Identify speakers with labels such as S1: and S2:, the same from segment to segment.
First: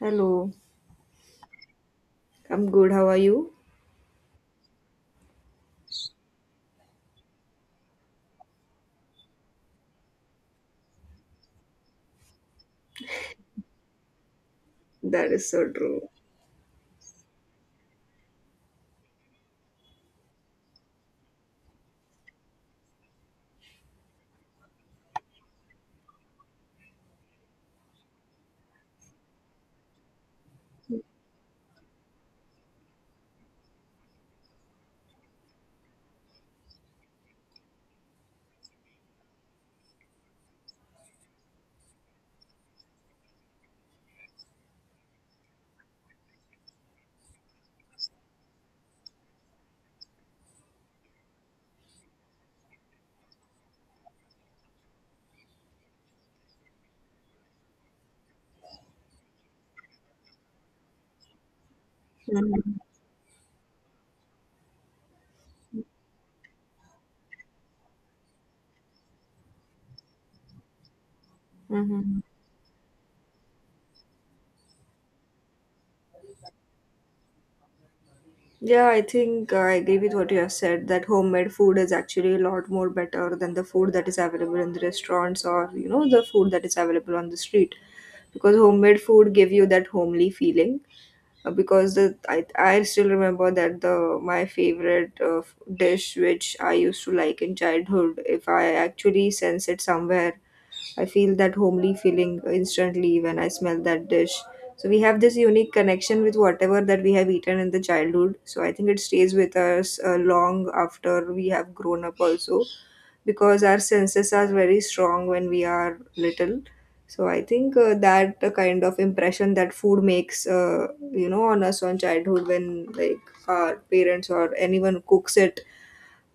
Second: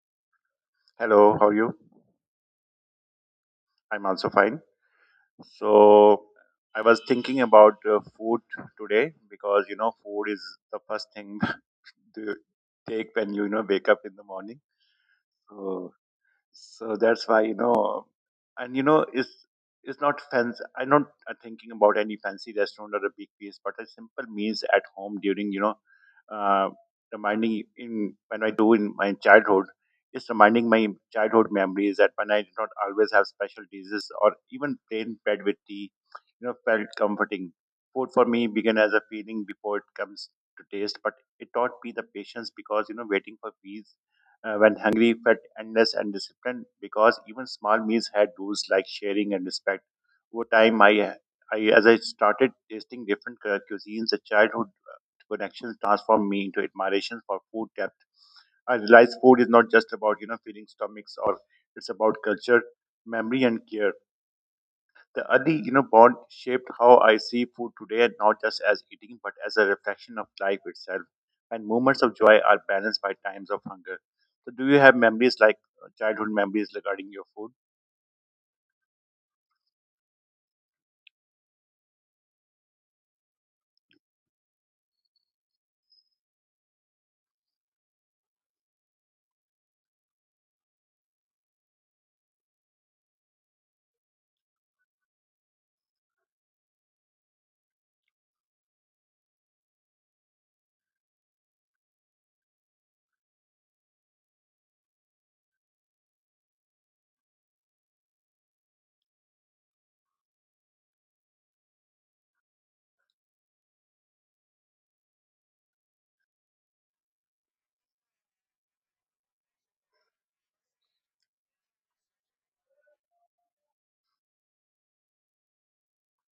S1: Hello,
S2: Hello, how are you?
S1: I'm good. How are you?
S2: I'm also fine. So, I was thinking about food today because food is the first thing to take when you know wake up in the morning.
S1: That is so
S2: So
S1: true.
S2: so that's why and it's not fancy, I'm not thinking about any fancy restaurant or a big place, but a simple meals at home during uh, reminding in when I do in my childhood. It's reminding my childhood memories that when I did not always have special dishes or even plain bread with tea, felt comforting. Food for me began as a feeling before it comes to taste, but it taught me the patience because waiting for peace when hungry felt endless, and disciplined because even small meals had rules like sharing and respect. Over time, I as I started tasting different cuisines, the childhood connections transformed me into admiration for food depth. I realized food is not just about filling stomachs, or it's about culture,
S1: Mhm.
S2: memory, and care. The early, bond shaped how I see food today, and not just as eating, but as a reflection of life itself. And moments of
S1: Mhm.
S2: joy are balanced by times of hunger. So, do you have memories like childhood memories regarding your food?
S1: Yeah, I think I agree with what you have said that homemade food is actually a lot more better than the food that is available in the restaurants or, you know, the food that is available on the street. Because homemade food give you that homely feeling. Because the I still remember that the my favorite dish which I used to like in childhood, if I actually sense it somewhere, I feel that homely feeling instantly when I smell that dish. So we have this unique connection with whatever that we have eaten in the childhood. So I think it stays with us long after we have grown up also, because our senses are very strong when we are little. So I think that kind of impression that food makes, on us on childhood when like our parents or anyone cooks it,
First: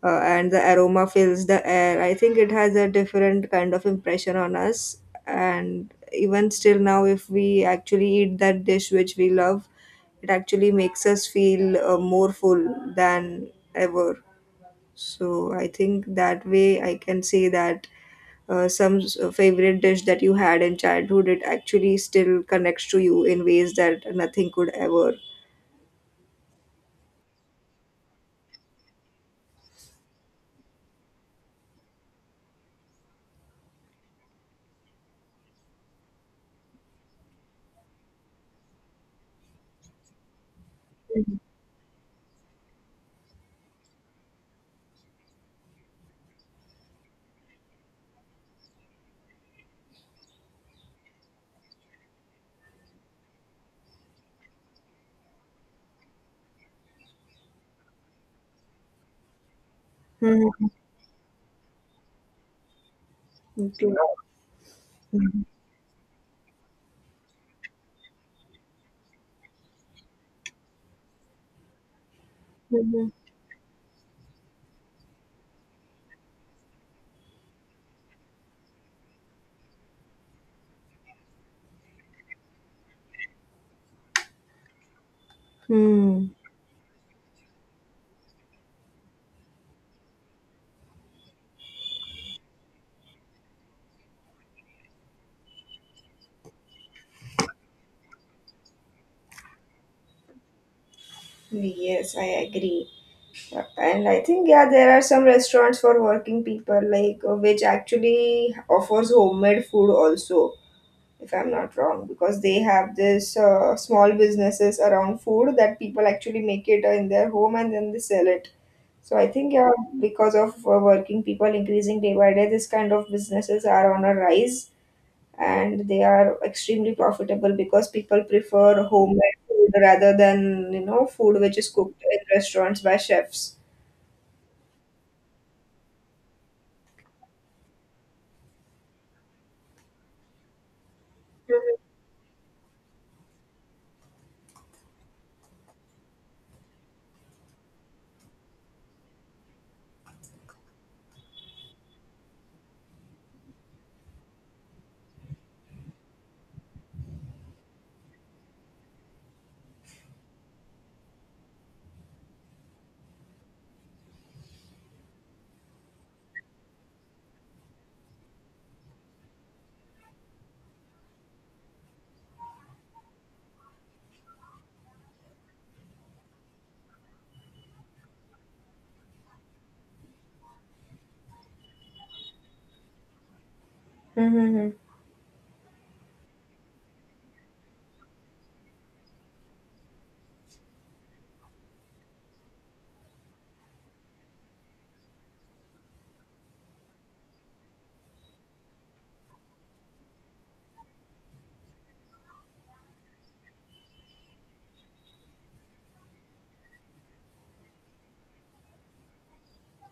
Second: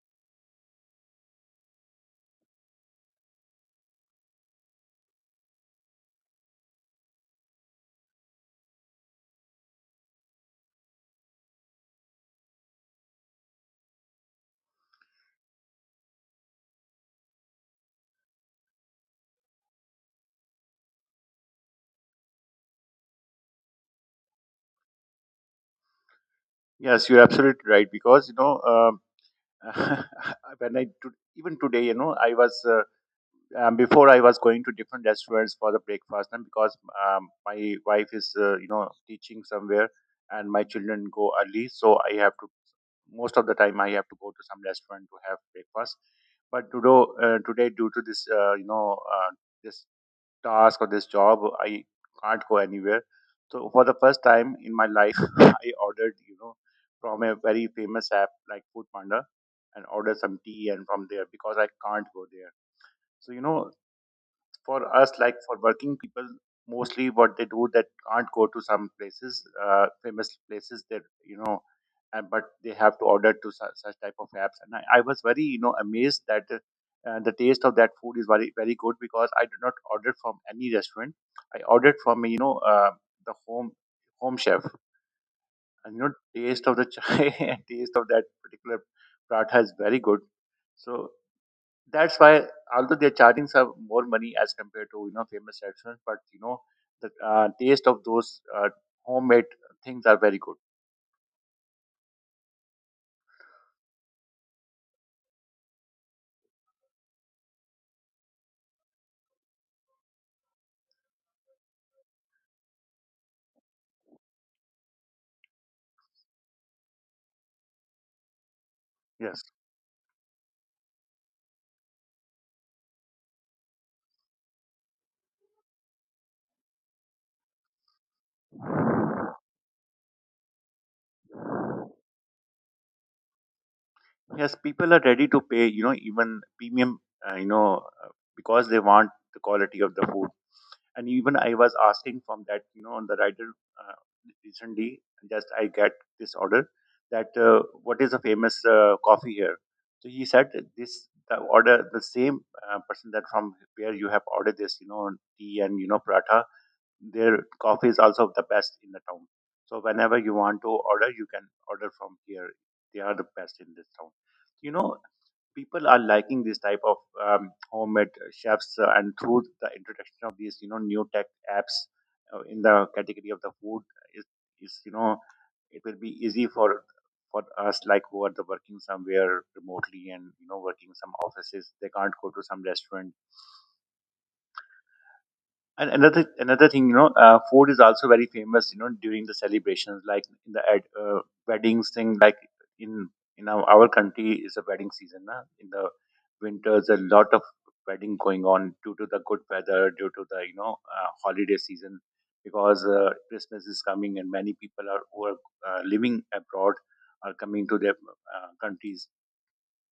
S1: and the aroma fills the air. I think it has a different kind of impression on us. And even still now, if we actually eat that dish which we love, it actually makes us feel more full than ever. So I think that way I can say that favorite dish that you had in childhood, it actually still connects to you in ways that nothing could ever.
S2: Yes, you're absolutely right. Because when I to, even today, I was before I was going to different restaurants for the breakfast, and because my wife is, teaching somewhere, and my children go early, so I have to most of the time I have to go to some restaurant to have breakfast. But today due to this you know this task or this job I can't go anywhere. So for the first time in my life I ordered from a very famous app like foodpanda, and ordered some
S1: Hmm.
S2: tea and from there because I can't go there. So
S1: Okay.
S2: for us, like
S1: Mhm.
S2: for working people, mostly what they do that can't go to some places, famous places that and but they have to
S1: Mhm.
S2: order to such type of apps. And I was very amazed that the taste of that food is very very good because I did not order from any restaurant. I ordered from the home chef, and
S1: Hmm.
S2: taste of the chai and taste of that particular paratha is very good. So that's why although they're charging some more money as compared to famous restaurants, but the taste of those homemade things are very good.
S1: Yes, I agree. And I think, yeah, there are some restaurants for working people, like which actually offers homemade food also, if I'm not wrong, because they have this small businesses around food that people actually make it in their home and then they sell it. So I
S2: Yes.
S1: think, yeah, because of working people increasing day by day, this kind of businesses are on a rise, and they are extremely profitable because people prefer homemade food rather than, you know, food which is cooked in restaurants by chefs.
S2: Yes, people are ready to pay even premium uh, you know uh, because they want the quality of the food. And even I was asking from that on the rider uh, recently. Just I get this order that what is a famous coffee here. So he said that this the order the same person that from where you have ordered this tea and paratha, their coffee is also the best in the town. So whenever you want to order, you can order from here. They are the best in this town. you know people are liking this type of homemade chefs, and through the introduction of these new tech apps in the category of the food is, is it will be easy for us, like who are the working somewhere remotely, and working some offices, they can't go to some restaurant.
S1: Mm-hmm.
S2: And another thing, food is also very famous. During the celebrations, like in the ad, weddings thing, like in in our country is a wedding season. Na? In the winters, a lot of wedding going on due to the good weather, due to the holiday season, because Christmas is coming and many people are who are living abroad are coming to their countries.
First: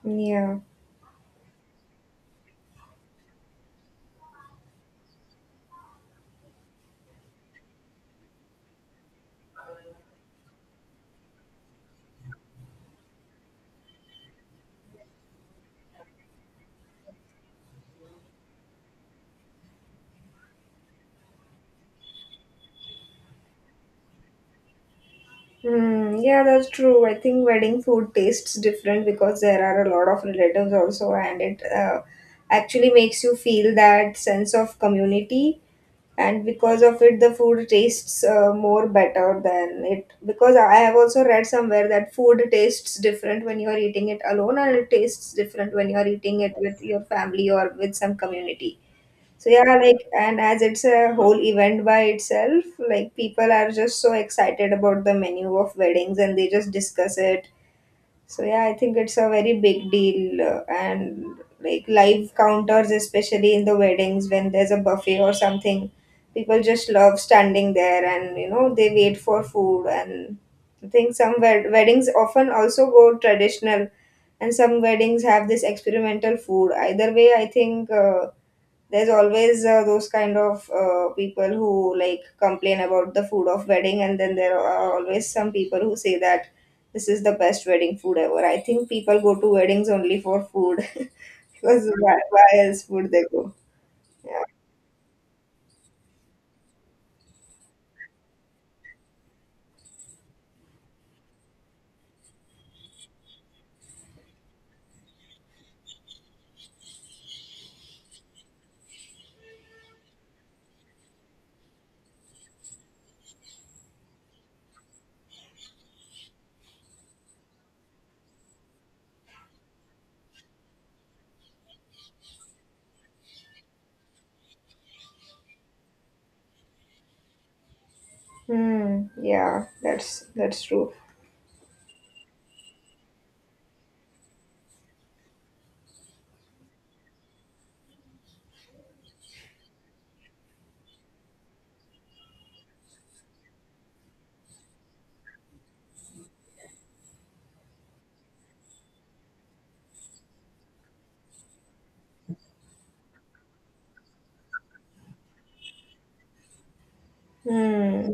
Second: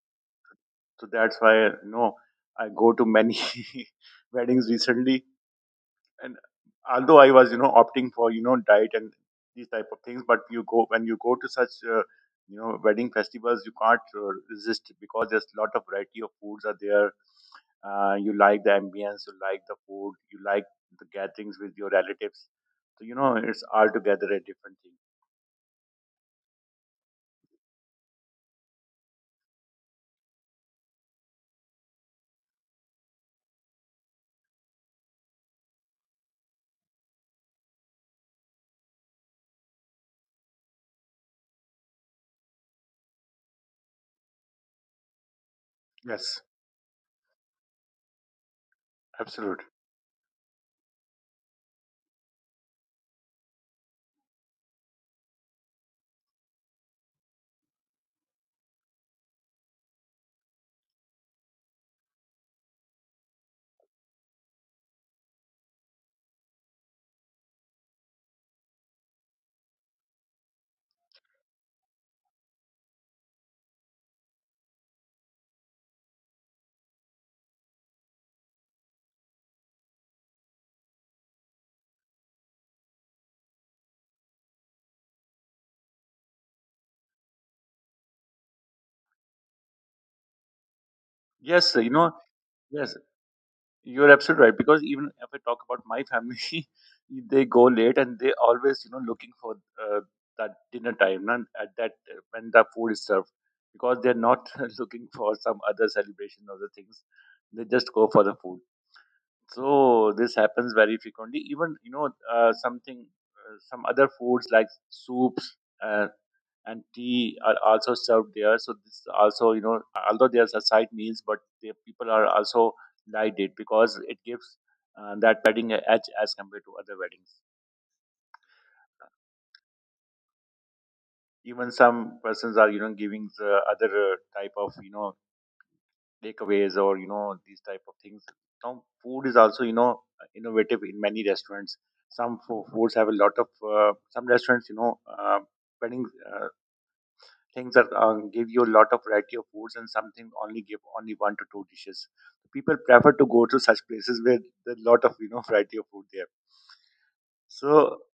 S1: Yeah.
S2: So that's why I go to many weddings recently, and although I was opting for diet and these type of things, but you go when you go to such wedding festivals, you can't resist because there's a lot of variety of foods are there. You like the ambience, you like the food, you like the gatherings with your relatives. So it's altogether a different thing.
S1: Hmm. Yeah, that's true. I think wedding food tastes different because there are a lot of relatives also, and it actually makes you feel that sense of community, and because of it the food tastes more better than it, because I have also read somewhere that food tastes different when you are eating it alone and it tastes different when you are
S2: Yes,
S1: eating it with your family or with some community. So
S2: absolute.
S1: yeah, like, and as it's a whole event by itself, like people are just so excited about the menu of weddings and they just discuss it. So yeah, I think it's a very big deal, and like live counters, especially in the weddings when there's a buffet or something, people just love standing there and you know they wait for food. And I think some weddings often also go traditional, and some weddings have this experimental food. Either way, I think there's always those kind of people who like complain about the food of wedding, and then there are always some people who say that this is the best wedding food ever. I think people go to weddings only for food
S2: Yes, you
S1: because
S2: know.
S1: why else
S2: Yes,
S1: would they go.
S2: you're
S1: Yeah.
S2: absolutely right because even if I talk about my family, they go late and they always, looking for that dinner time, and at that when the food is served, because they're not looking for some other celebration or other things. They just go for the food. So this happens very frequently. Even something, some other foods like soups. Uh, and tea are also served there. So this also, although there's a side meals, but the people are also liked it because it gives that wedding a edge as compared to other weddings.
S1: Hmm. Yeah, that's true.
S2: Even some persons are, giving the other type of, takeaways or these type of things. Now food is also, innovative in many restaurants. Some foods have a lot of some restaurants, wedding uh, things that give you a lot of variety of foods, and something only give only one to two dishes. People prefer to go to such places where there's a lot of variety of food there. So
S1: Hmm.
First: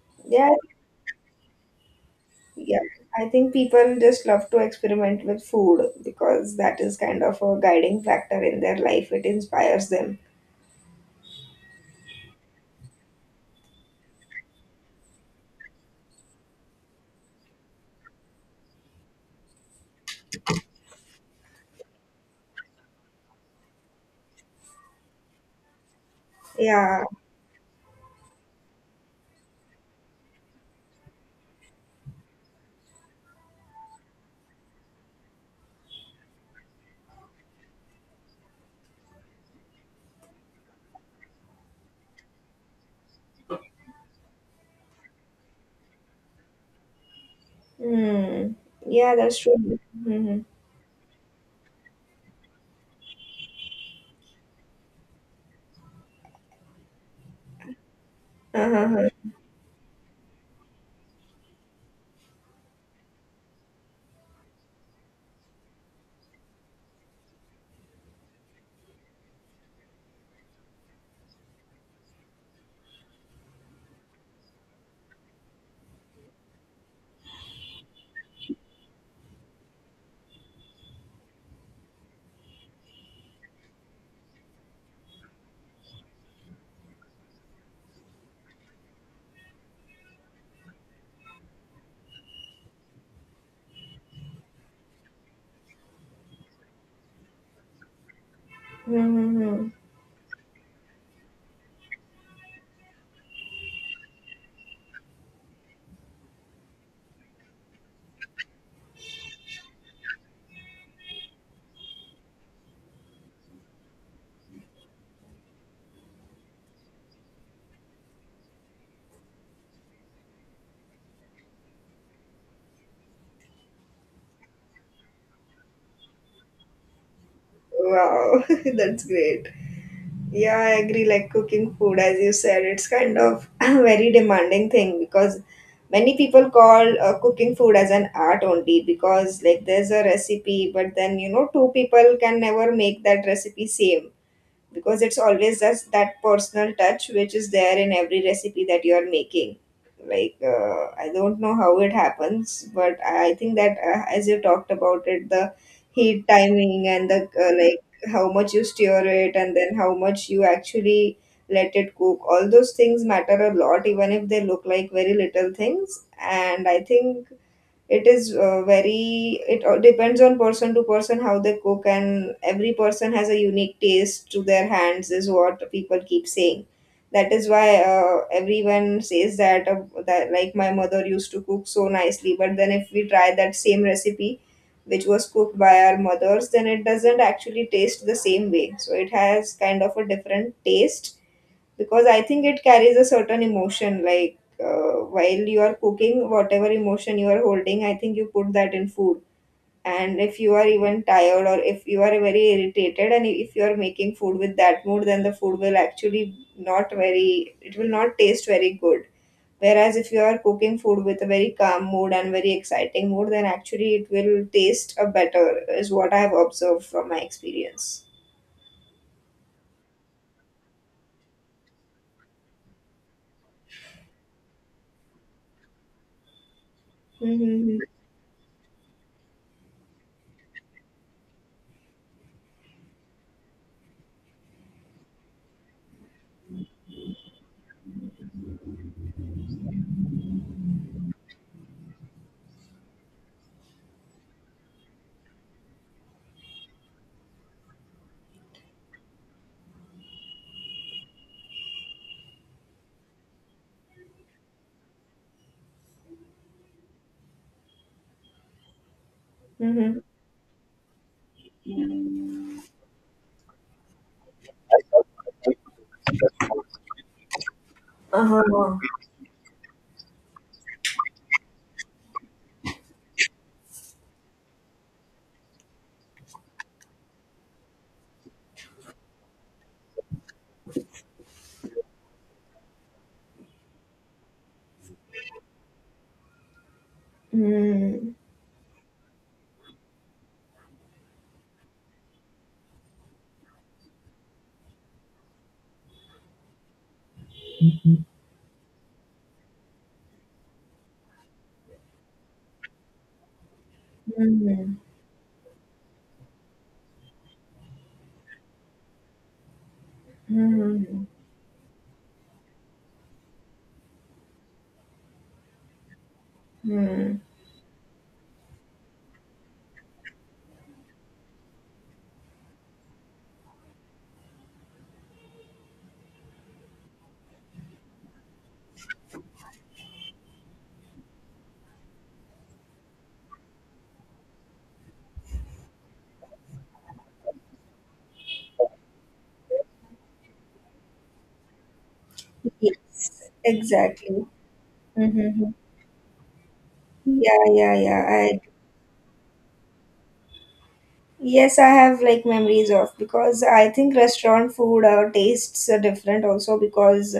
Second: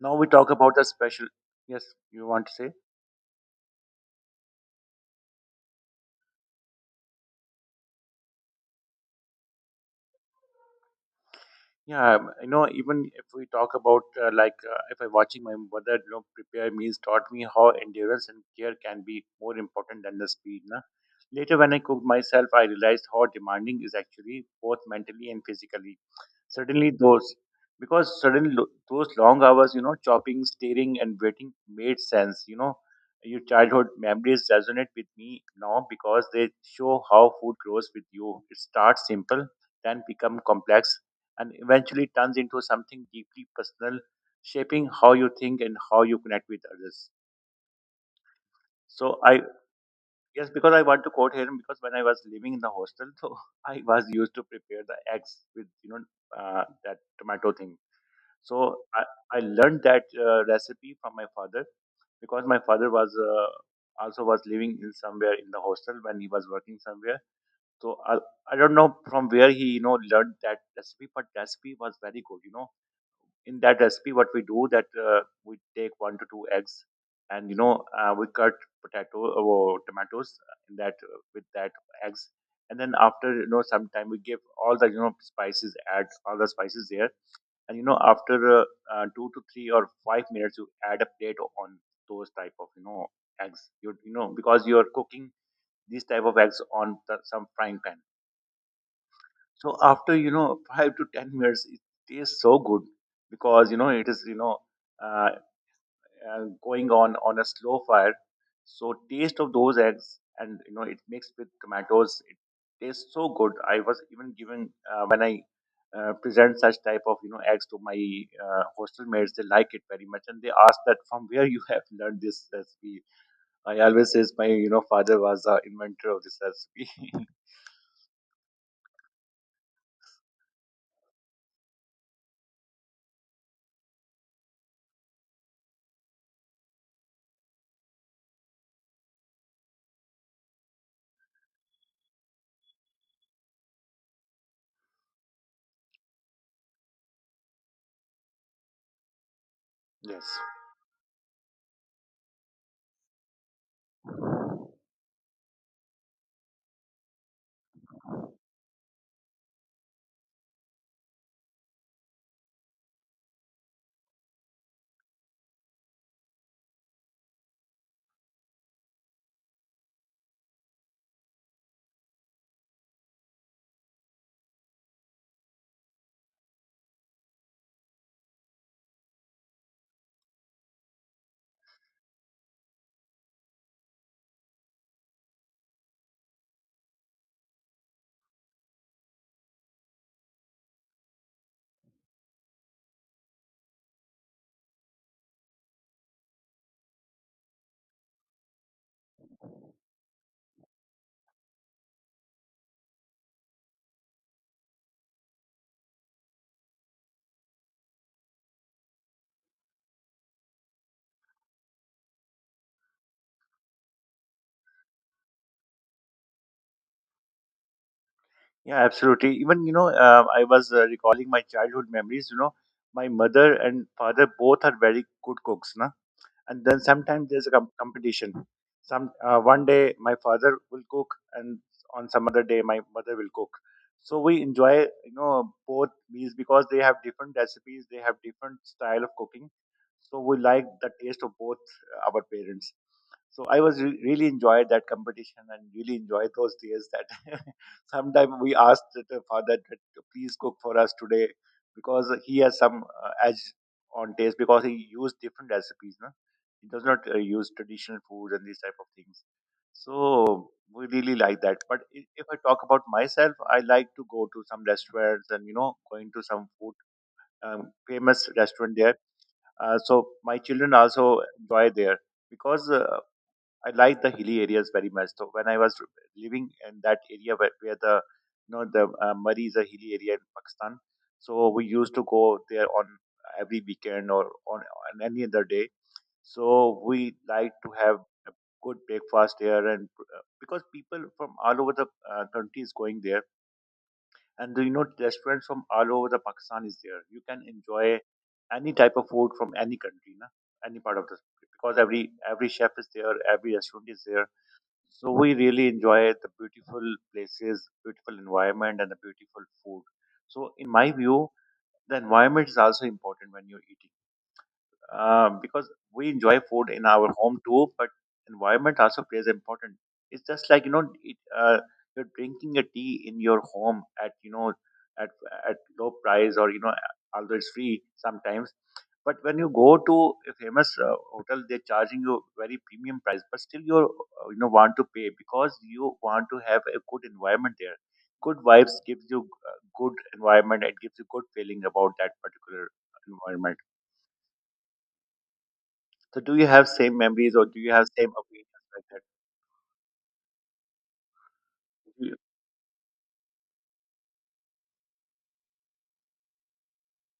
S2: now we talk
S1: Yeah,
S2: about the special. Yes, you want to say?
S1: yeah, I think people just love to experiment with food because that is kind of a guiding factor in their life, it inspires them.
S2: Yeah, even if we talk about like if I watching my mother, prepare meals taught me how endurance and care can be more important than the speed. Na? Later, when I cooked myself, I realized how demanding is actually both mentally and physically. Suddenly,
S1: Yeah.
S2: those because suddenly those long hours, chopping, staring, and waiting made sense. Your childhood memories resonate with me now because they show how food grows with you. It starts simple, then become complex, and eventually turns into something deeply personal, shaping how you think and how you connect with others.
S1: Hmm. Yeah,
S2: So
S1: that's
S2: I
S1: true. Mm-hmm.
S2: yes, because I want to quote here, because when I was living in the hostel, so I was used to prepare the eggs with that tomato thing. So I,
S1: Uh-huh.
S2: I learned that recipe from my father, because my father was also was living in somewhere in the hostel when he was working somewhere. So I don't know from where he learned that recipe, but recipe was very good. In that recipe, what we do that we take one to two eggs, and we cut potato or tomatoes in that with that eggs, and then after sometime we give all the spices, add all the spices there. And after 2 to 3 or 5 minutes, you add a plate on those type of eggs, because you're cooking these type of eggs on some frying pan.
S1: Mm-hmm.
S2: So after 5 to 10 minutes, it tastes so good because it is uh, going on a slow fire. So taste of those eggs and it mixed with tomatoes, it tastes so good. I was even given when I present such type of eggs to my hostel mates, they like it very much, and they ask that from where you have learned this recipe. I always says my father was the inventor of this recipe.
S1: Wow, that's great. Yeah, I agree. Like cooking food, as you said, it's kind of a very demanding thing because many people call cooking food as an art only because like there's a recipe, but then you know two people can never make that recipe same because it's always just that personal touch which is there in every recipe that you are making. Like
S2: Yes.
S1: I don't know how it happens, but I think that as you talked about it, the heat timing and the like how much you stir it and then how much you actually let it cook, all those things matter a lot even if they look like very little things. And I think it is very it all depends on person to person how they cook, and every person has a unique taste to their hands is what people keep saying. That is why everyone says that that like my mother used to cook so nicely, but then if we try that same recipe which was cooked by our mothers, then it doesn't actually taste the same way. So it has kind of a different taste because I think it carries a certain emotion. Like while you are cooking, whatever emotion you are holding, I think you put that in food. And if you are even tired or if you are very irritated and if you are making food with that mood, then the food will actually not very, it will not taste very good. Whereas if you are cooking food with a very calm mood and very exciting mood, then actually it will taste a better, is what I have observed from my experience.
S2: Yeah, absolutely. Even I was recalling my childhood memories. My mother and father both are very good cooks, na. And then sometimes there's a
S1: Mm-hmm.
S2: competition, some one day my father will cook and on some other day my mother will cook. So we enjoy both meals because they have different recipes, they have different style of cooking. So we like the taste of both our parents. So I was really enjoyed that competition and really enjoyed those days that sometimes we asked the father that please cook for us today because he has some edge on taste because he used different recipes, no? It does not use traditional foods and these type of things.
S1: Mm-hmm.
S2: So we really like that. But if I talk about myself, I like to go to some restaurants and you know going to some food famous restaurant
S1: Uh-huh.
S2: there. So my children also enjoy there because I like the hilly areas very much. So when I was living in that area where the you know the Murray is a hilly area in Pakistan, so we used to go there on every weekend or on any other day, so we like to have
S1: Mm-hmm.
S2: a good breakfast here, and because people from all over the country is going there, and the, you know restaurants from all over the Pakistan is there. You can enjoy any type of food from any country, na? Any part of the because every chef is there, every restaurant is there.
S1: Mhm.
S2: So we really enjoy the beautiful places, beautiful environment, and the beautiful food. So in my
S1: Mhm.
S2: view, the environment is also important when you're eating because we enjoy food in our
S1: Mhm.
S2: home too, but environment also plays important. It's just like you know, you're drinking a tea in your home at you know at at low price or you know although it's free sometimes. But when you go to a famous hotel, they're charging you very premium price, but still you you know want to pay because you want to have a good environment there. Good vibes gives you good environment. It gives you good feeling about that particular
S1: Yes,
S2: environment.
S1: exactly. Mm-hmm.
S2: So do you have same memories
S1: Yeah,
S2: or do you
S1: yeah,
S2: have
S1: yeah.
S2: same
S1: I
S2: opinions like that?
S1: Yes, I have
S2: Do you-
S1: like memories of because I think restaurant food tastes are different also because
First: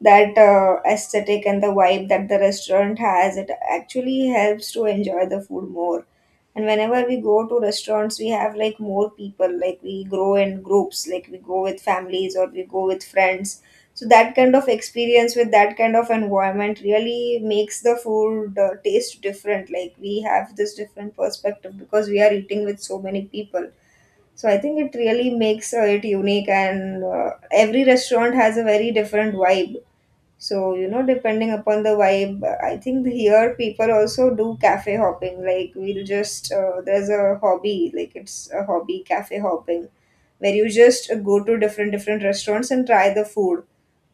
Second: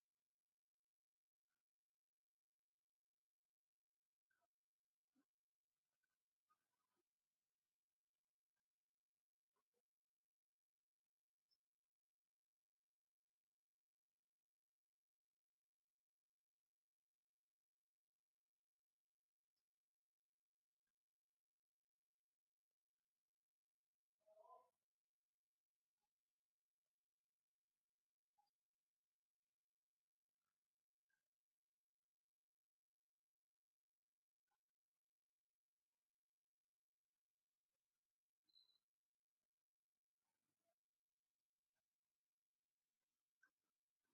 S1: that aesthetic and the vibe that the restaurant has, it actually helps to enjoy the food more. And whenever we go to restaurants, we have like more people, like we grow in groups, like we go with families or we go with friends. So that kind of experience with that kind of environment really makes the food taste different. Like we have this different perspective because we are eating with so many people. So I think it really makes it unique, and every restaurant has a very different vibe. So, you know, depending upon the vibe, I think here people also do cafe hopping. Like, we'll just, there's a hobby, like it's a hobby cafe hopping, where you just go to different restaurants and try the food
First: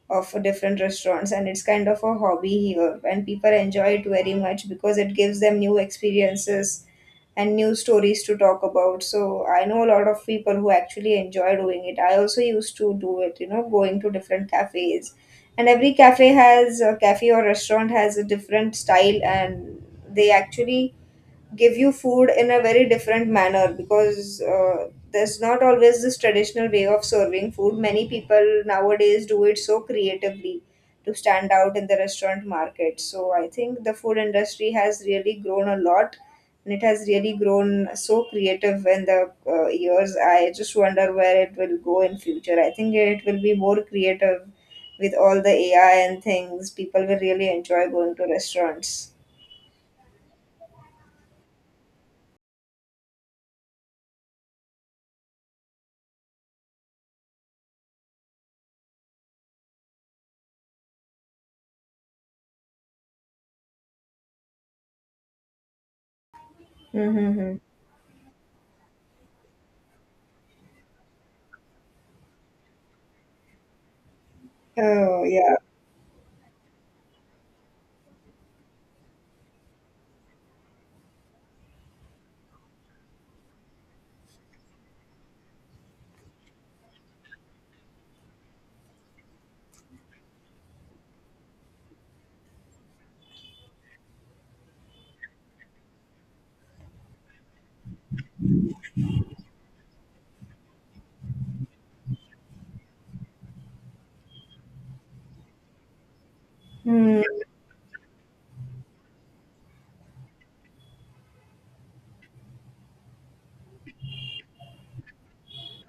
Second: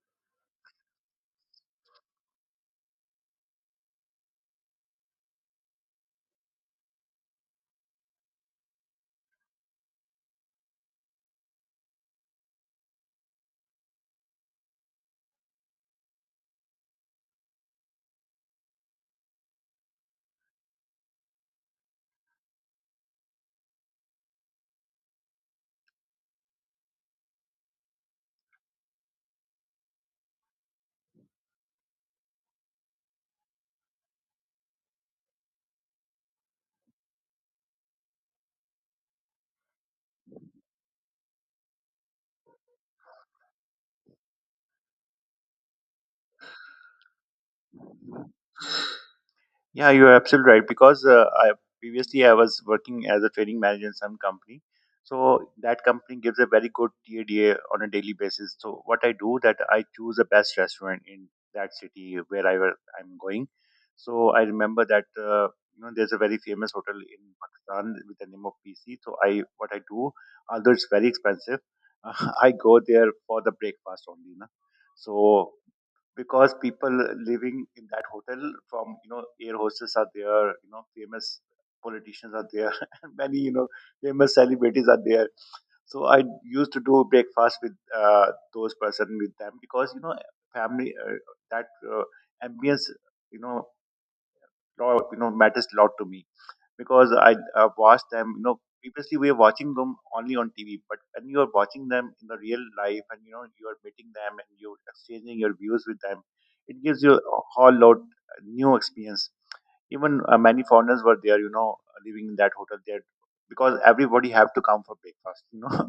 S1: of different restaurants. And it's kind of a hobby here. And people enjoy it very much because it gives them new experiences and new stories to talk about. So I know a lot of people who actually enjoy doing it. I also used to do it, you know, going to different cafes. And every cafe has a cafe or restaurant has a different style, and they actually give you food in a very different manner because there's not always this traditional way of serving food. Many people nowadays do it so creatively to stand out in the restaurant market. So I think the food industry has really grown a lot, and it has really grown so creative in the years. I just wonder where it will go in future. I think it will be more creative with all the AI and things. People will really enjoy going to restaurants.
S2: Yeah, you're absolutely right because I previously I was working as a training manager in some company. So that company gives a very good TADA on a daily basis. So what I do that I choose the best restaurant in that city wherever I'm going. So I remember that you know there's a very famous hotel in
S1: Mm-hmm.
S2: Pakistan with the name of PC. So I what I do, although it's very expensive, I go there for the breakfast only, na.
S1: Oh,
S2: So
S1: yeah.
S2: because people living in that hotel, from you know air hostess are there, you know famous politicians are there, and many you know famous celebrities are there, so I used to do breakfast with uh, those person with them, because you know family that uh, ambience you know you know matters a lot to me, because I watched them. You know, previously we were watching them only on TV, but when you are watching them in the real life, and you know you are meeting them and you're exchanging your views with them, it gives you
S1: Hmm.
S2: a whole lot new experience. Even many foreigners were there, you know, living in that hotel there, because everybody have to come for breakfast, you know.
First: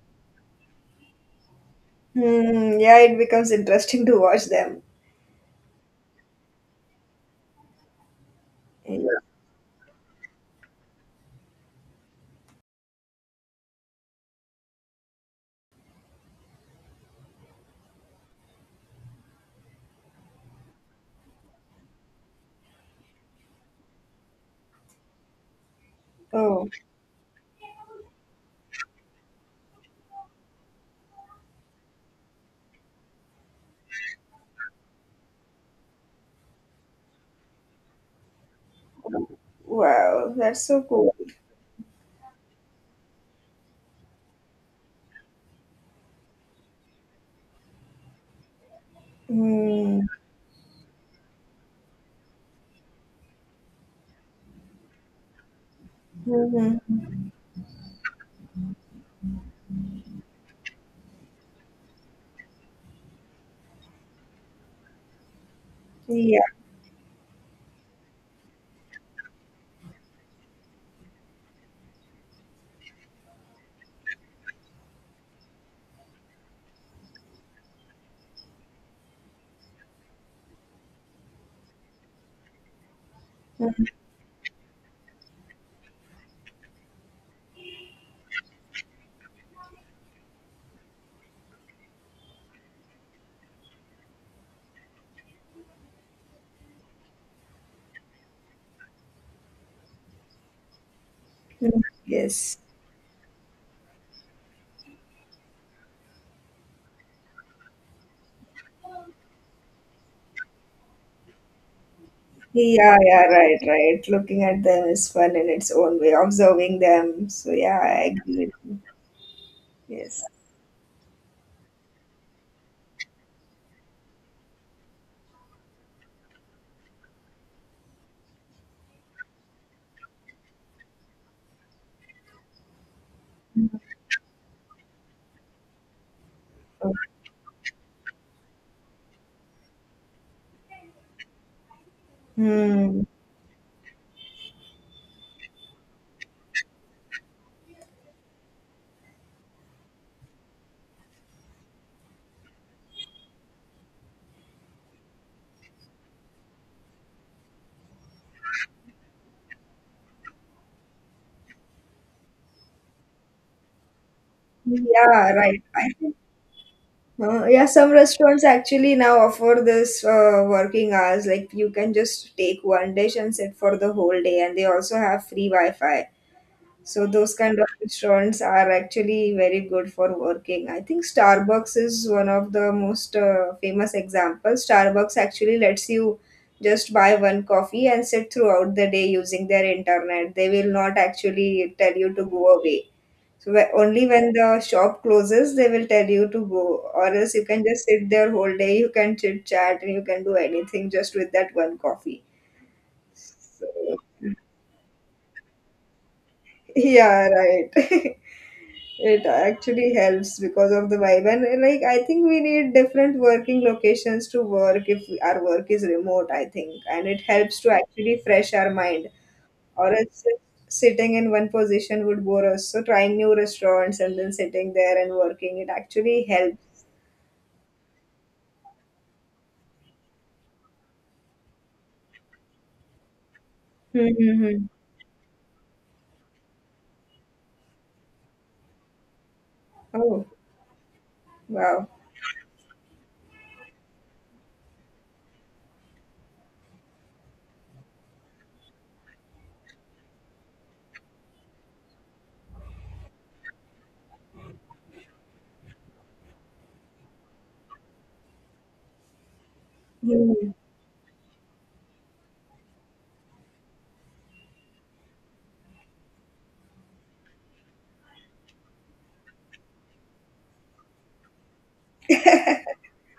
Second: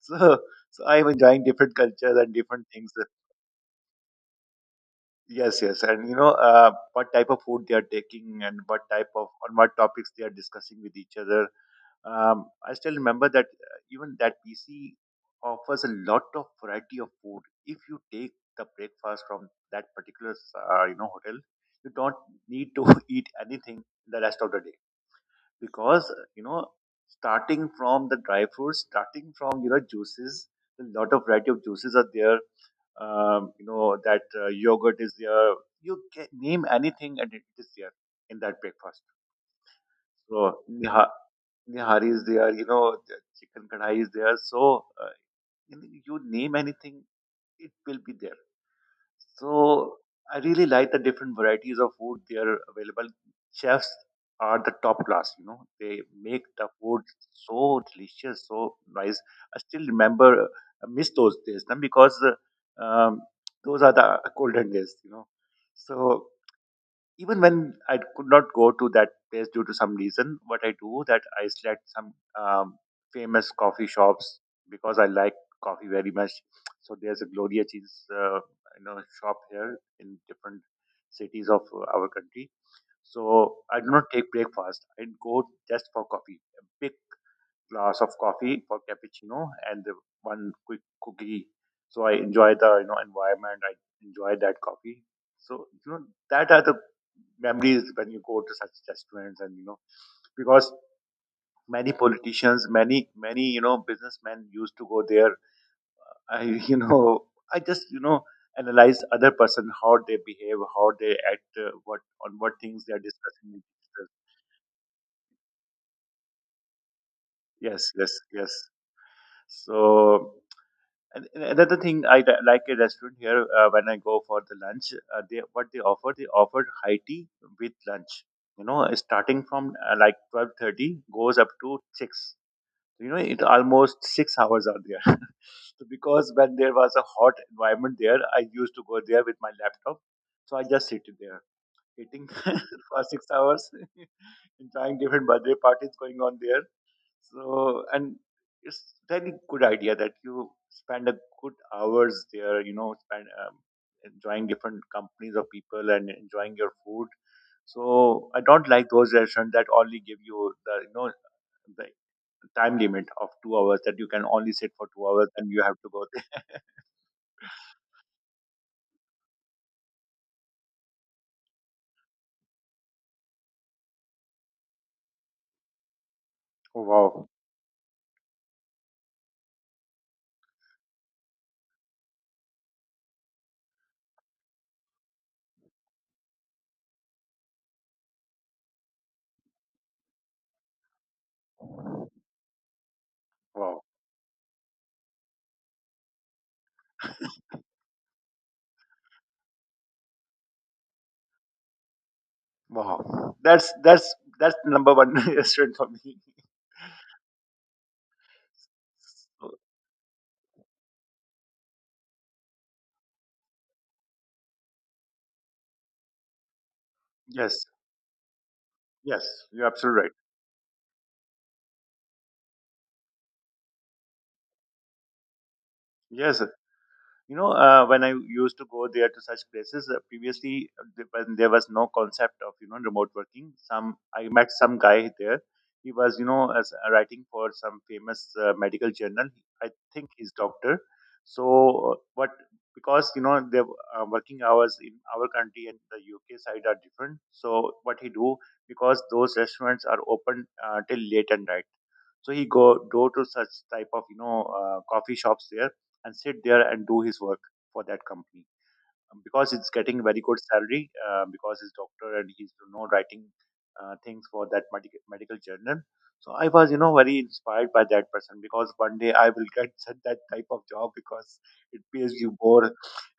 S2: so, so I'm enjoying different cultures and different
S1: Hmm.
S2: things.
S1: Yeah, it becomes interesting to watch them.
S2: Yes, yes, and you know what type of food they are taking and what type
S1: Yeah.
S2: of on what topics they are discussing with each other. I still remember that even that PC offers a lot of variety of food. If you take the breakfast from that particular you know hotel, you don't need to eat anything the rest of the day, because you know,
S1: Oh,
S2: starting from the dry fruits, starting from you know juices, a lot of variety of juices are there. You know that yogurt is there. You can name anything and it is there in that breakfast.
S1: wow,
S2: So
S1: that's so
S2: yeah,
S1: cool.
S2: Nihari is there, you know, the chicken kadhai is there. So, you you name anything, it will be there. So,
S1: Hmm.
S2: I really like the different varieties of food they are available. Chefs are the top class, you know, they make the food
S1: Hmm.
S2: so delicious, so nice. I still remember, I miss those days, na, because uh, um, those are the golden days, you know. So,
S1: Yeah.
S2: even when I could not go to that place due to some reason, what I do that I select some um, famous coffee shops because I like coffee very much. So there's a Gloria Cheese, you know, shop here in different cities of our country. So I
S1: Mhm.
S2: do not take breakfast. I go just for coffee. A big glass of coffee for cappuccino and the one quick cookie. So I enjoy the you know environment. I enjoy that coffee. So you know that are the memories when you go to such restaurants, and you know because many
S1: Yes.
S2: politicians, many you know businessmen used to go there. I you know, I just you know analyze other person how they behave, how they act, what on what things they
S1: Yeah,
S2: are
S1: yeah,
S2: discussing
S1: right,
S2: with each
S1: right.
S2: other.
S1: Looking at them is fun in its own way, observing them. So, yeah,
S2: Yes, yes,
S1: I agree
S2: yes.
S1: with you. Yes.
S2: So, and another thing I like a restaurant here when I go for the lunch, they what they offer high tea with lunch. You know, starting from like 12:30 goes up to six. You know, it almost 6 hours are there. So because when there was
S1: Oh.
S2: a hot environment there, I used to go there with my laptop. So I just sit there eating for
S1: Hmm.
S2: 6 hours, enjoying different birthday parties going on there. So, and it's really good idea that you spend a good hours there, you know, spend enjoying different companies of people and enjoying your food. So I don't like those restaurants that only give you the you know the time limit of 2 hours, that you can only sit for 2 hours
S1: Yeah,
S2: and you
S1: right.
S2: have
S1: I
S2: to go there.
S1: Yeah, some restaurants actually now offer this working hours. Like you can just take one dish and sit for the whole day, and they also have free Wi-Fi. So
S2: Wow,
S1: those kind of restaurants are actually very good for working. I think Starbucks is one of the most famous examples. Starbucks actually lets you just buy one coffee and sit throughout the day using their internet. They will not actually tell you to go away, so
S2: wow,
S1: only when the shop closes, they will tell you to go, or else you can just sit there whole day. You can chit chat and you can do anything just with that one coffee.
S2: wow!
S1: So,
S2: That's that's number one restaurant for me.
S1: yeah, right. It
S2: So,
S1: actually helps because of the vibe, and like I think we need different working locations to work if our work is remote. I think, and it helps
S2: yes,
S1: to actually fresh our mind,
S2: yes, you're
S1: or
S2: absolutely right.
S1: else sitting in one position would bore us. So trying new restaurants and then sitting there and working, it actually
S2: Yes.
S1: helps.
S2: You know, when I used to go there to such places previously, when there was no concept of you know remote working, some I met
S1: Mm-hmm.
S2: some guy there. He was you know as writing for some famous medical journal. I think
S1: Oh,
S2: he's doctor. So,
S1: wow.
S2: but because you know the working hours in our country and the UK side are different. So what he do, because those restaurants are open till late at night. So he go to such type of you know coffee shops there and sit there and do his work for that company. Because it's getting very good
S1: Mm.
S2: salary because he's doctor and he's you know writing things for that medical journal. So I was you know very inspired by that person, because one day I will get such that type of job because it pays you more,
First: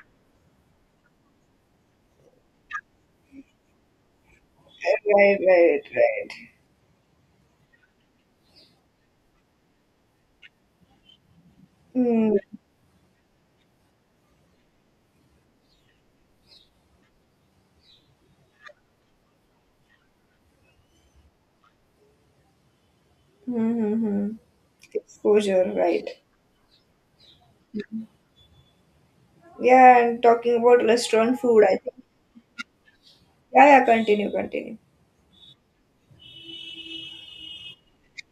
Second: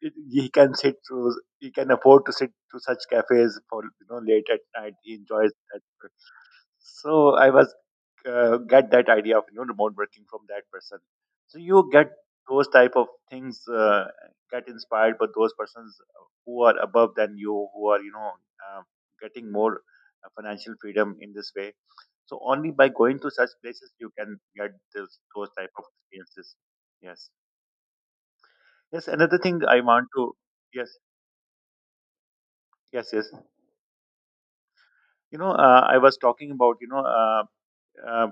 S2: he can sit through he can afford to sit to such cafes for you know late at night, he
S1: Right,
S2: enjoys that.
S1: right,
S2: So I was get that idea of you know remote working from that person. So you get
S1: right.
S2: those type of things get inspired by those persons who are above than you, who are you know uh, getting more financial freedom in this way. So only by going to such places you
S1: Mm-hmm.
S2: can get those type
S1: Exposure,
S2: of
S1: right.
S2: experiences. Yes. Yes. Another thing I
S1: Yeah,
S2: want
S1: and
S2: to,
S1: talking about
S2: yes,
S1: restaurant food, I think.
S2: yes, yes.
S1: Yeah, yeah, continue, continue.
S2: You know I was talking about you know. Uh,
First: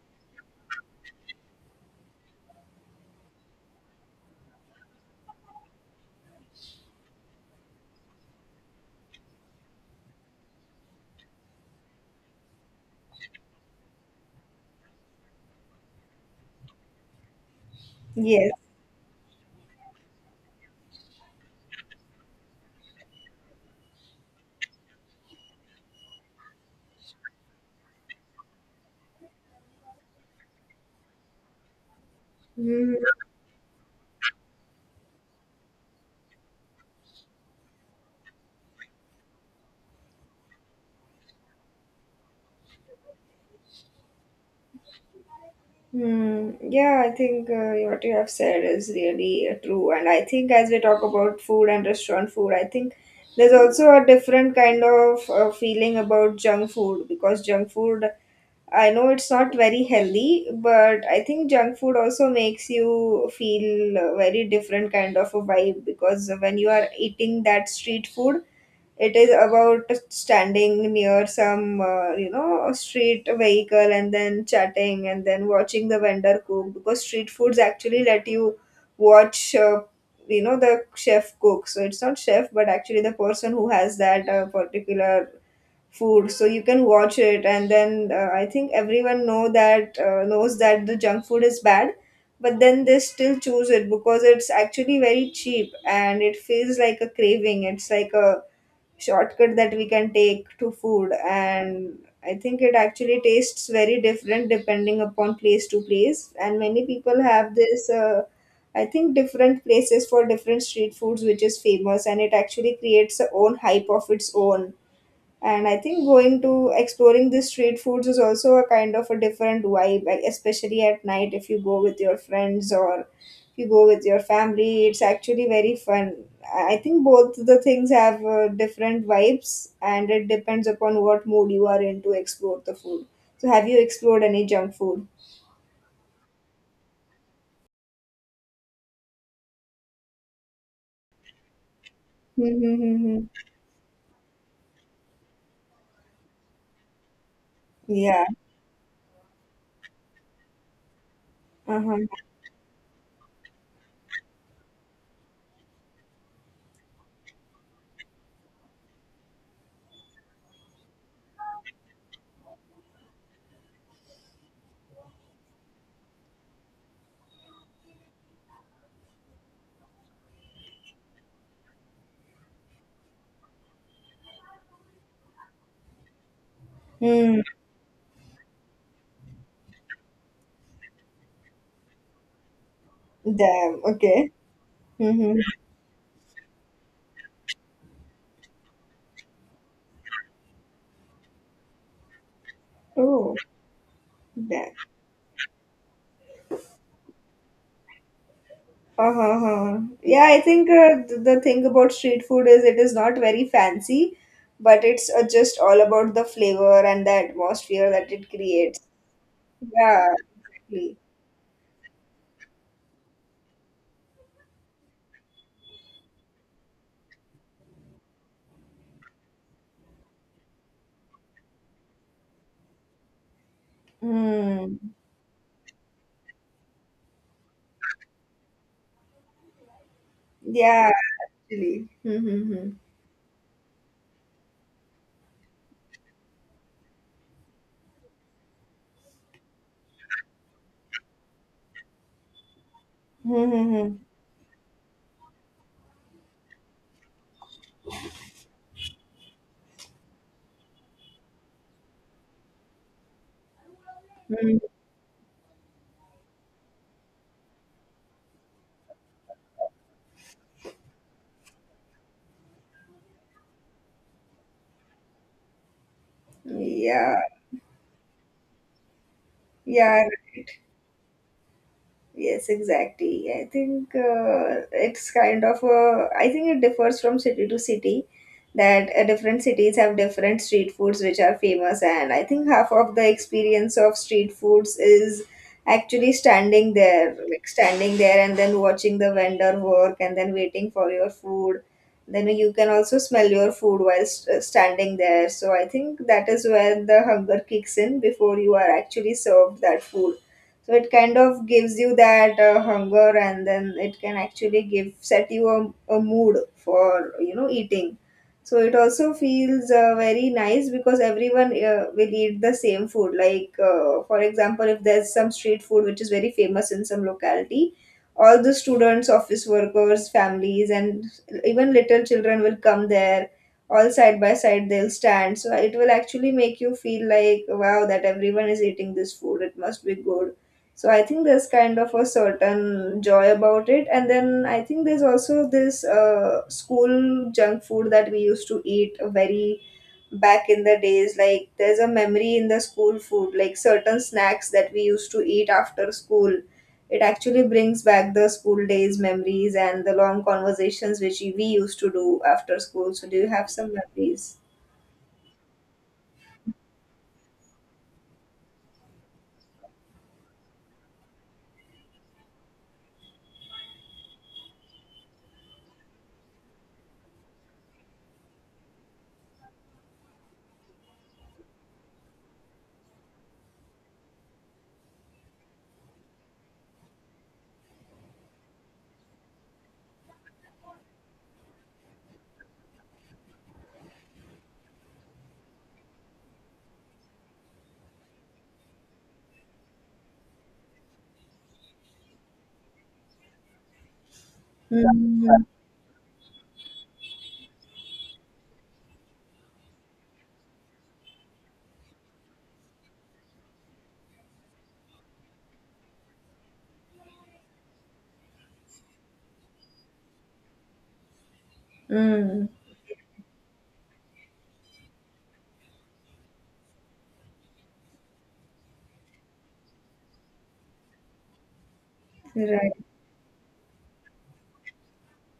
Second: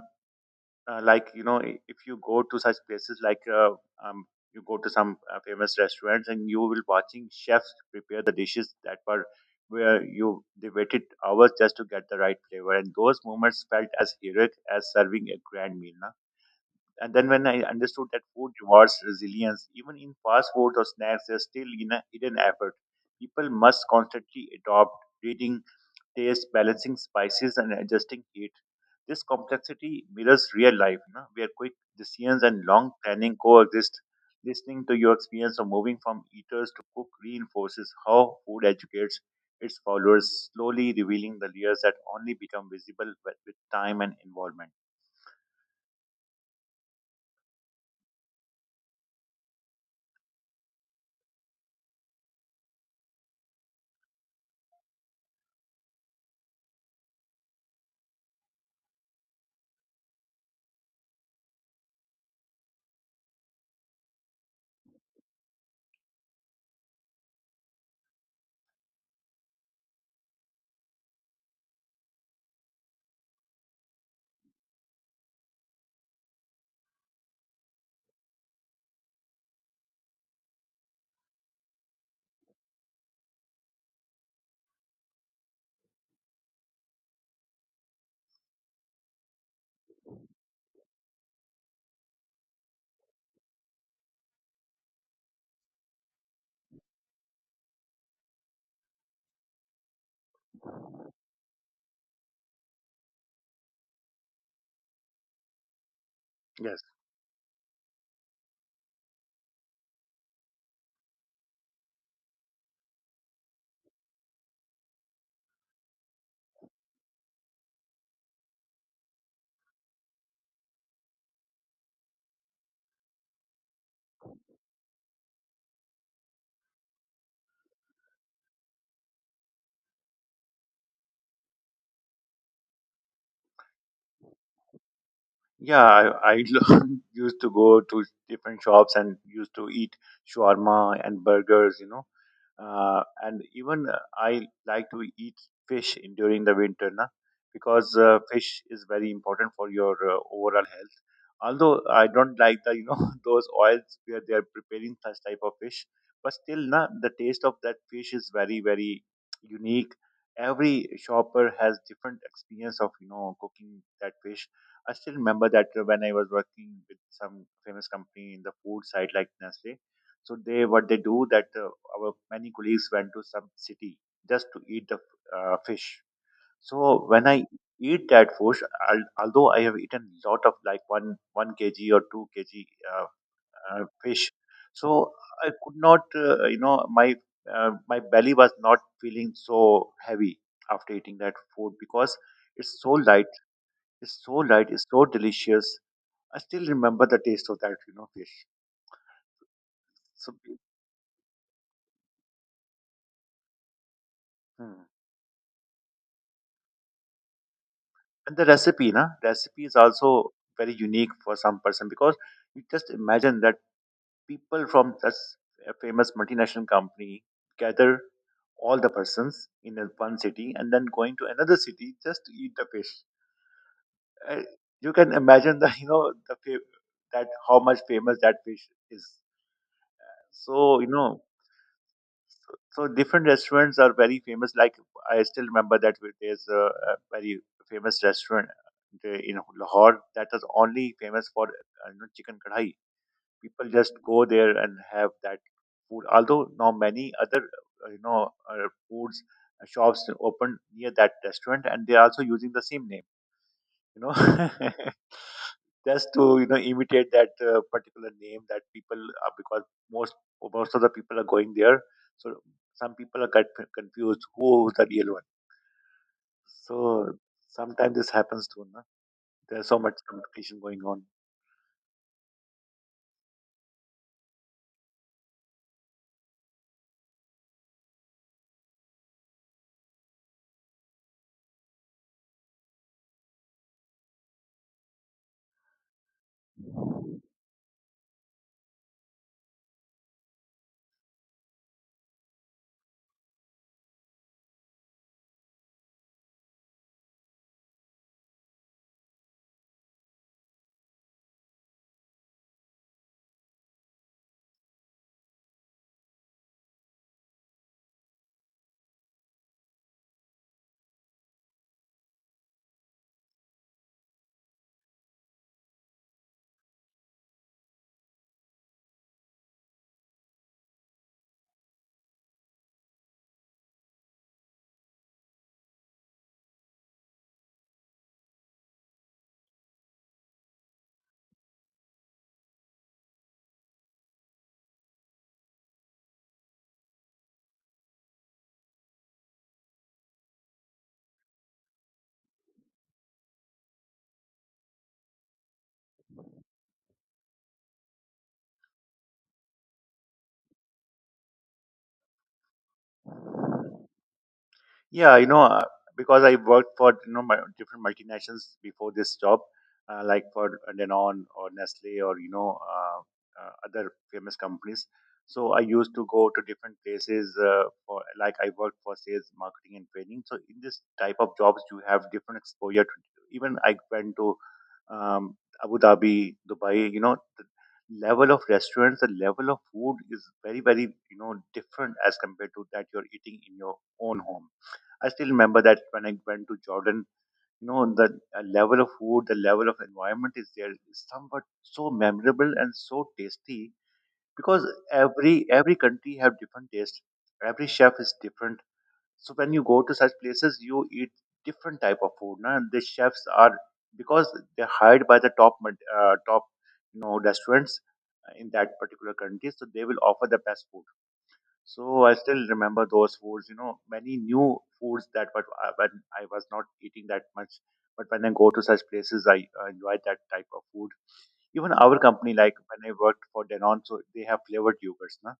S2: like you know, if you go to such places like um, you go to some famous restaurants and you will watching chefs prepare the dishes that were where you they waited hours just to get the right flavor, and those moments felt as heroic as serving a grand meal, na? And then when I understood that
S1: Yes.
S2: food rewards resilience, even in fast food or snacks there's still you know, hidden effort, people must constantly adopt, reading taste, balancing spices and adjusting heat. This complexity mirrors real life, you know, where quick decisions and long
S1: Mm-hmm.
S2: planning coexist. Listening to your experience of moving from eaters to cook reinforces how food educates its followers, slowly revealing the layers that only become visible with time and involvement.
S1: Mm, yeah, I think what you have said is really true. And I think as we talk about food and restaurant food, I think there's also a different kind of feeling about junk food. Because junk food, I know it's not very healthy, but I think junk food also makes you feel a very different kind of a vibe. Because when you are eating that street food, it is about standing near some, street vehicle and then chatting and then watching the vendor cook, because street foods actually let you watch, the chef cook. So it's not chef, but actually the person who has that particular food, so you can watch it. And then I think everyone knows that the junk food is bad, but then they still choose it because it's actually very cheap and it feels like a craving. It's like a shortcut that we can take to food. And I think it actually tastes very different depending upon place to place, and
S2: Yes.
S1: many people have this I think different places for different street foods which is famous, and it actually creates a own hype of its own. And I think going to exploring the street foods is also a kind of a different vibe, like especially at night if you go with your friends or if you go with your family. It's actually very fun. I think both the things have different vibes, and it depends upon what mood you are in to explore the food. So, have you explored any junk food?
S2: Yeah, I used to go to different shops and used to eat shawarma and burgers, you know.
S1: Mm-hmm.
S2: And even I like to eat fish during the winter, na, because
S1: Yeah.
S2: fish is very important for your overall health. Although
S1: Uh-huh.
S2: I don't like the, you know, those oils where they are preparing such type of fish, but still, na, the taste of that fish is very, very unique. Every shopper has different experience of, you know, cooking that fish. I still remember that when I was working with some famous company in the food side, like Nestle. So they what they do that our many colleagues went to some city just to eat the fish. So when
S1: Mm.
S2: I eat that fish, al although I have eaten lot of like one kg or two kg uh,
S1: Damn. Okay.
S2: fish, so
S1: Mm-hmm.
S2: I could not, you know, my my belly was not feeling so heavy after eating that food, because it's so light,
S1: Oh,
S2: it's so light,
S1: damn.
S2: it's so delicious. I still remember the taste of that, you know, fish.
S1: Uh-huh. Huh. Yeah,
S2: So,
S1: I think the thing about street food is it is not very fancy,
S2: hmm.
S1: but it's just all about the flavor and the atmosphere that it
S2: And the
S1: creates.
S2: recipe, na, recipe is
S1: Yeah,
S2: also very
S1: exactly.
S2: unique for some person, because you just imagine that people from such a famous multinational company gather all the persons in one city and then going to another city just to eat the fish. Uh,
S1: Mm.
S2: you can imagine the you know the that how much famous that fish is. So you
S1: Yeah,
S2: know,
S1: actually.
S2: so
S1: Mm-hmm.
S2: so different restaurants are very famous. Like I still remember that there's a very famous restaurant in Lahore that was only famous for you know, chicken kadhai. People just
S1: Mm-hmm.
S2: go there and have that food. Although now many other you know foods shops open near that restaurant, and they are also using the same name you know just to you know imitate that particular name that people are, because most most of the people are going there, so some people are get confused who is the real one. So
S1: Yeah,
S2: sometimes this happens too, no? There's so much
S1: yeah, right.
S2: competition going on.
S1: Yes, exactly. I think it's kind of a, I think it differs from city to city, that different cities have different street foods which are famous. And I think half of the experience of street foods is actually standing there, like standing there and then watching the vendor work and then waiting for your food. Then you can also smell your food while standing there. So I think that is where the hunger kicks in before you are actually served that food. So it kind of gives you that hunger, and then it can actually give set you a mood for eating. So it also feels very nice, because everyone will eat the same food. Like for example, if there's some street food which is very famous in some locality, all the students, office workers, families, and even little children will come there, all side by side they'll stand. So it will actually make you feel like, wow, that everyone is eating this food, it must be good. So I think there's kind of a certain joy about it. And then I think there's also this school junk food that we used to eat very back in the days. Like there's a memory in the school food, like certain snacks that we used to eat after school. It actually brings back the school days memories and the long conversations which we used to do after school. So do you have some memories?
S2: Yeah, you know, because I worked for you know my different multinationals before this job, like for Danone or Nestle or you know other famous companies. So I used to go to different places for like I worked for sales, marketing, and training. So in this type of jobs, you have different exposure. Even I went to um, Abu Dhabi, Dubai. You know, the level of restaurants, the level of food is very very you know different as compared to that you're eating in your own home. I still remember that when I went to Jordan, you know, the level of food, the level of environment is there is somewhat so memorable and so tasty, because
S1: Mm,
S2: every country have different taste. Every chef is different. So when you go to such places, you eat different type of food. Now the chefs are because they're hired by the top top you know restaurants in that particular country, so they will offer the best food. So I still
S1: mm,
S2: remember those foods, you know, many new foods that were when I was not eating that much. But when I go to such places, I enjoy that type of food. Even our company, like
S1: right.
S2: when I worked for Danone, so they have flavored yogurts, na?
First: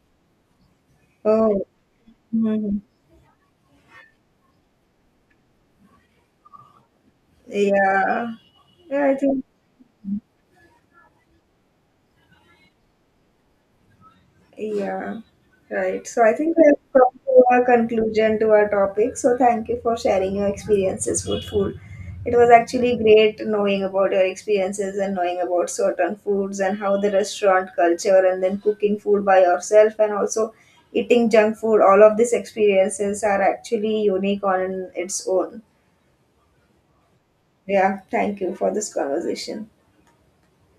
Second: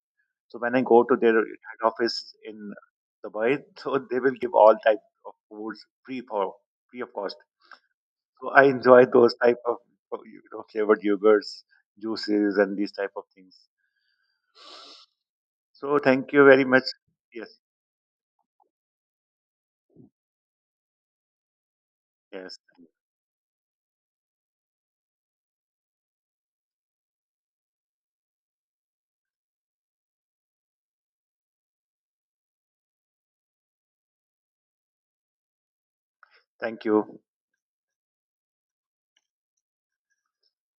S2: So when I go to their
S1: Oh.
S2: head office in
S1: Hmm.
S2: Dubai, so they will give all types of foods free for free of cost.
S1: Yeah.
S2: So I enjoy
S1: Yeah, I
S2: those
S1: think.
S2: type of you know flavored yogurts, juices, and these type of things.
S1: Yeah,
S2: So
S1: right. So
S2: thank
S1: I
S2: you
S1: think
S2: very
S1: we
S2: much.
S1: have come
S2: Yes,
S1: to a conclusion to our topic. So thank you for sharing your experiences with food. It was
S2: yes.
S1: actually great knowing about your experiences and knowing about certain foods, and how the restaurant culture and then cooking food by yourself and also eating junk food, all of these experiences are actually unique on its own.
S2: Thank you.
S1: Yeah, thank you for this conversation.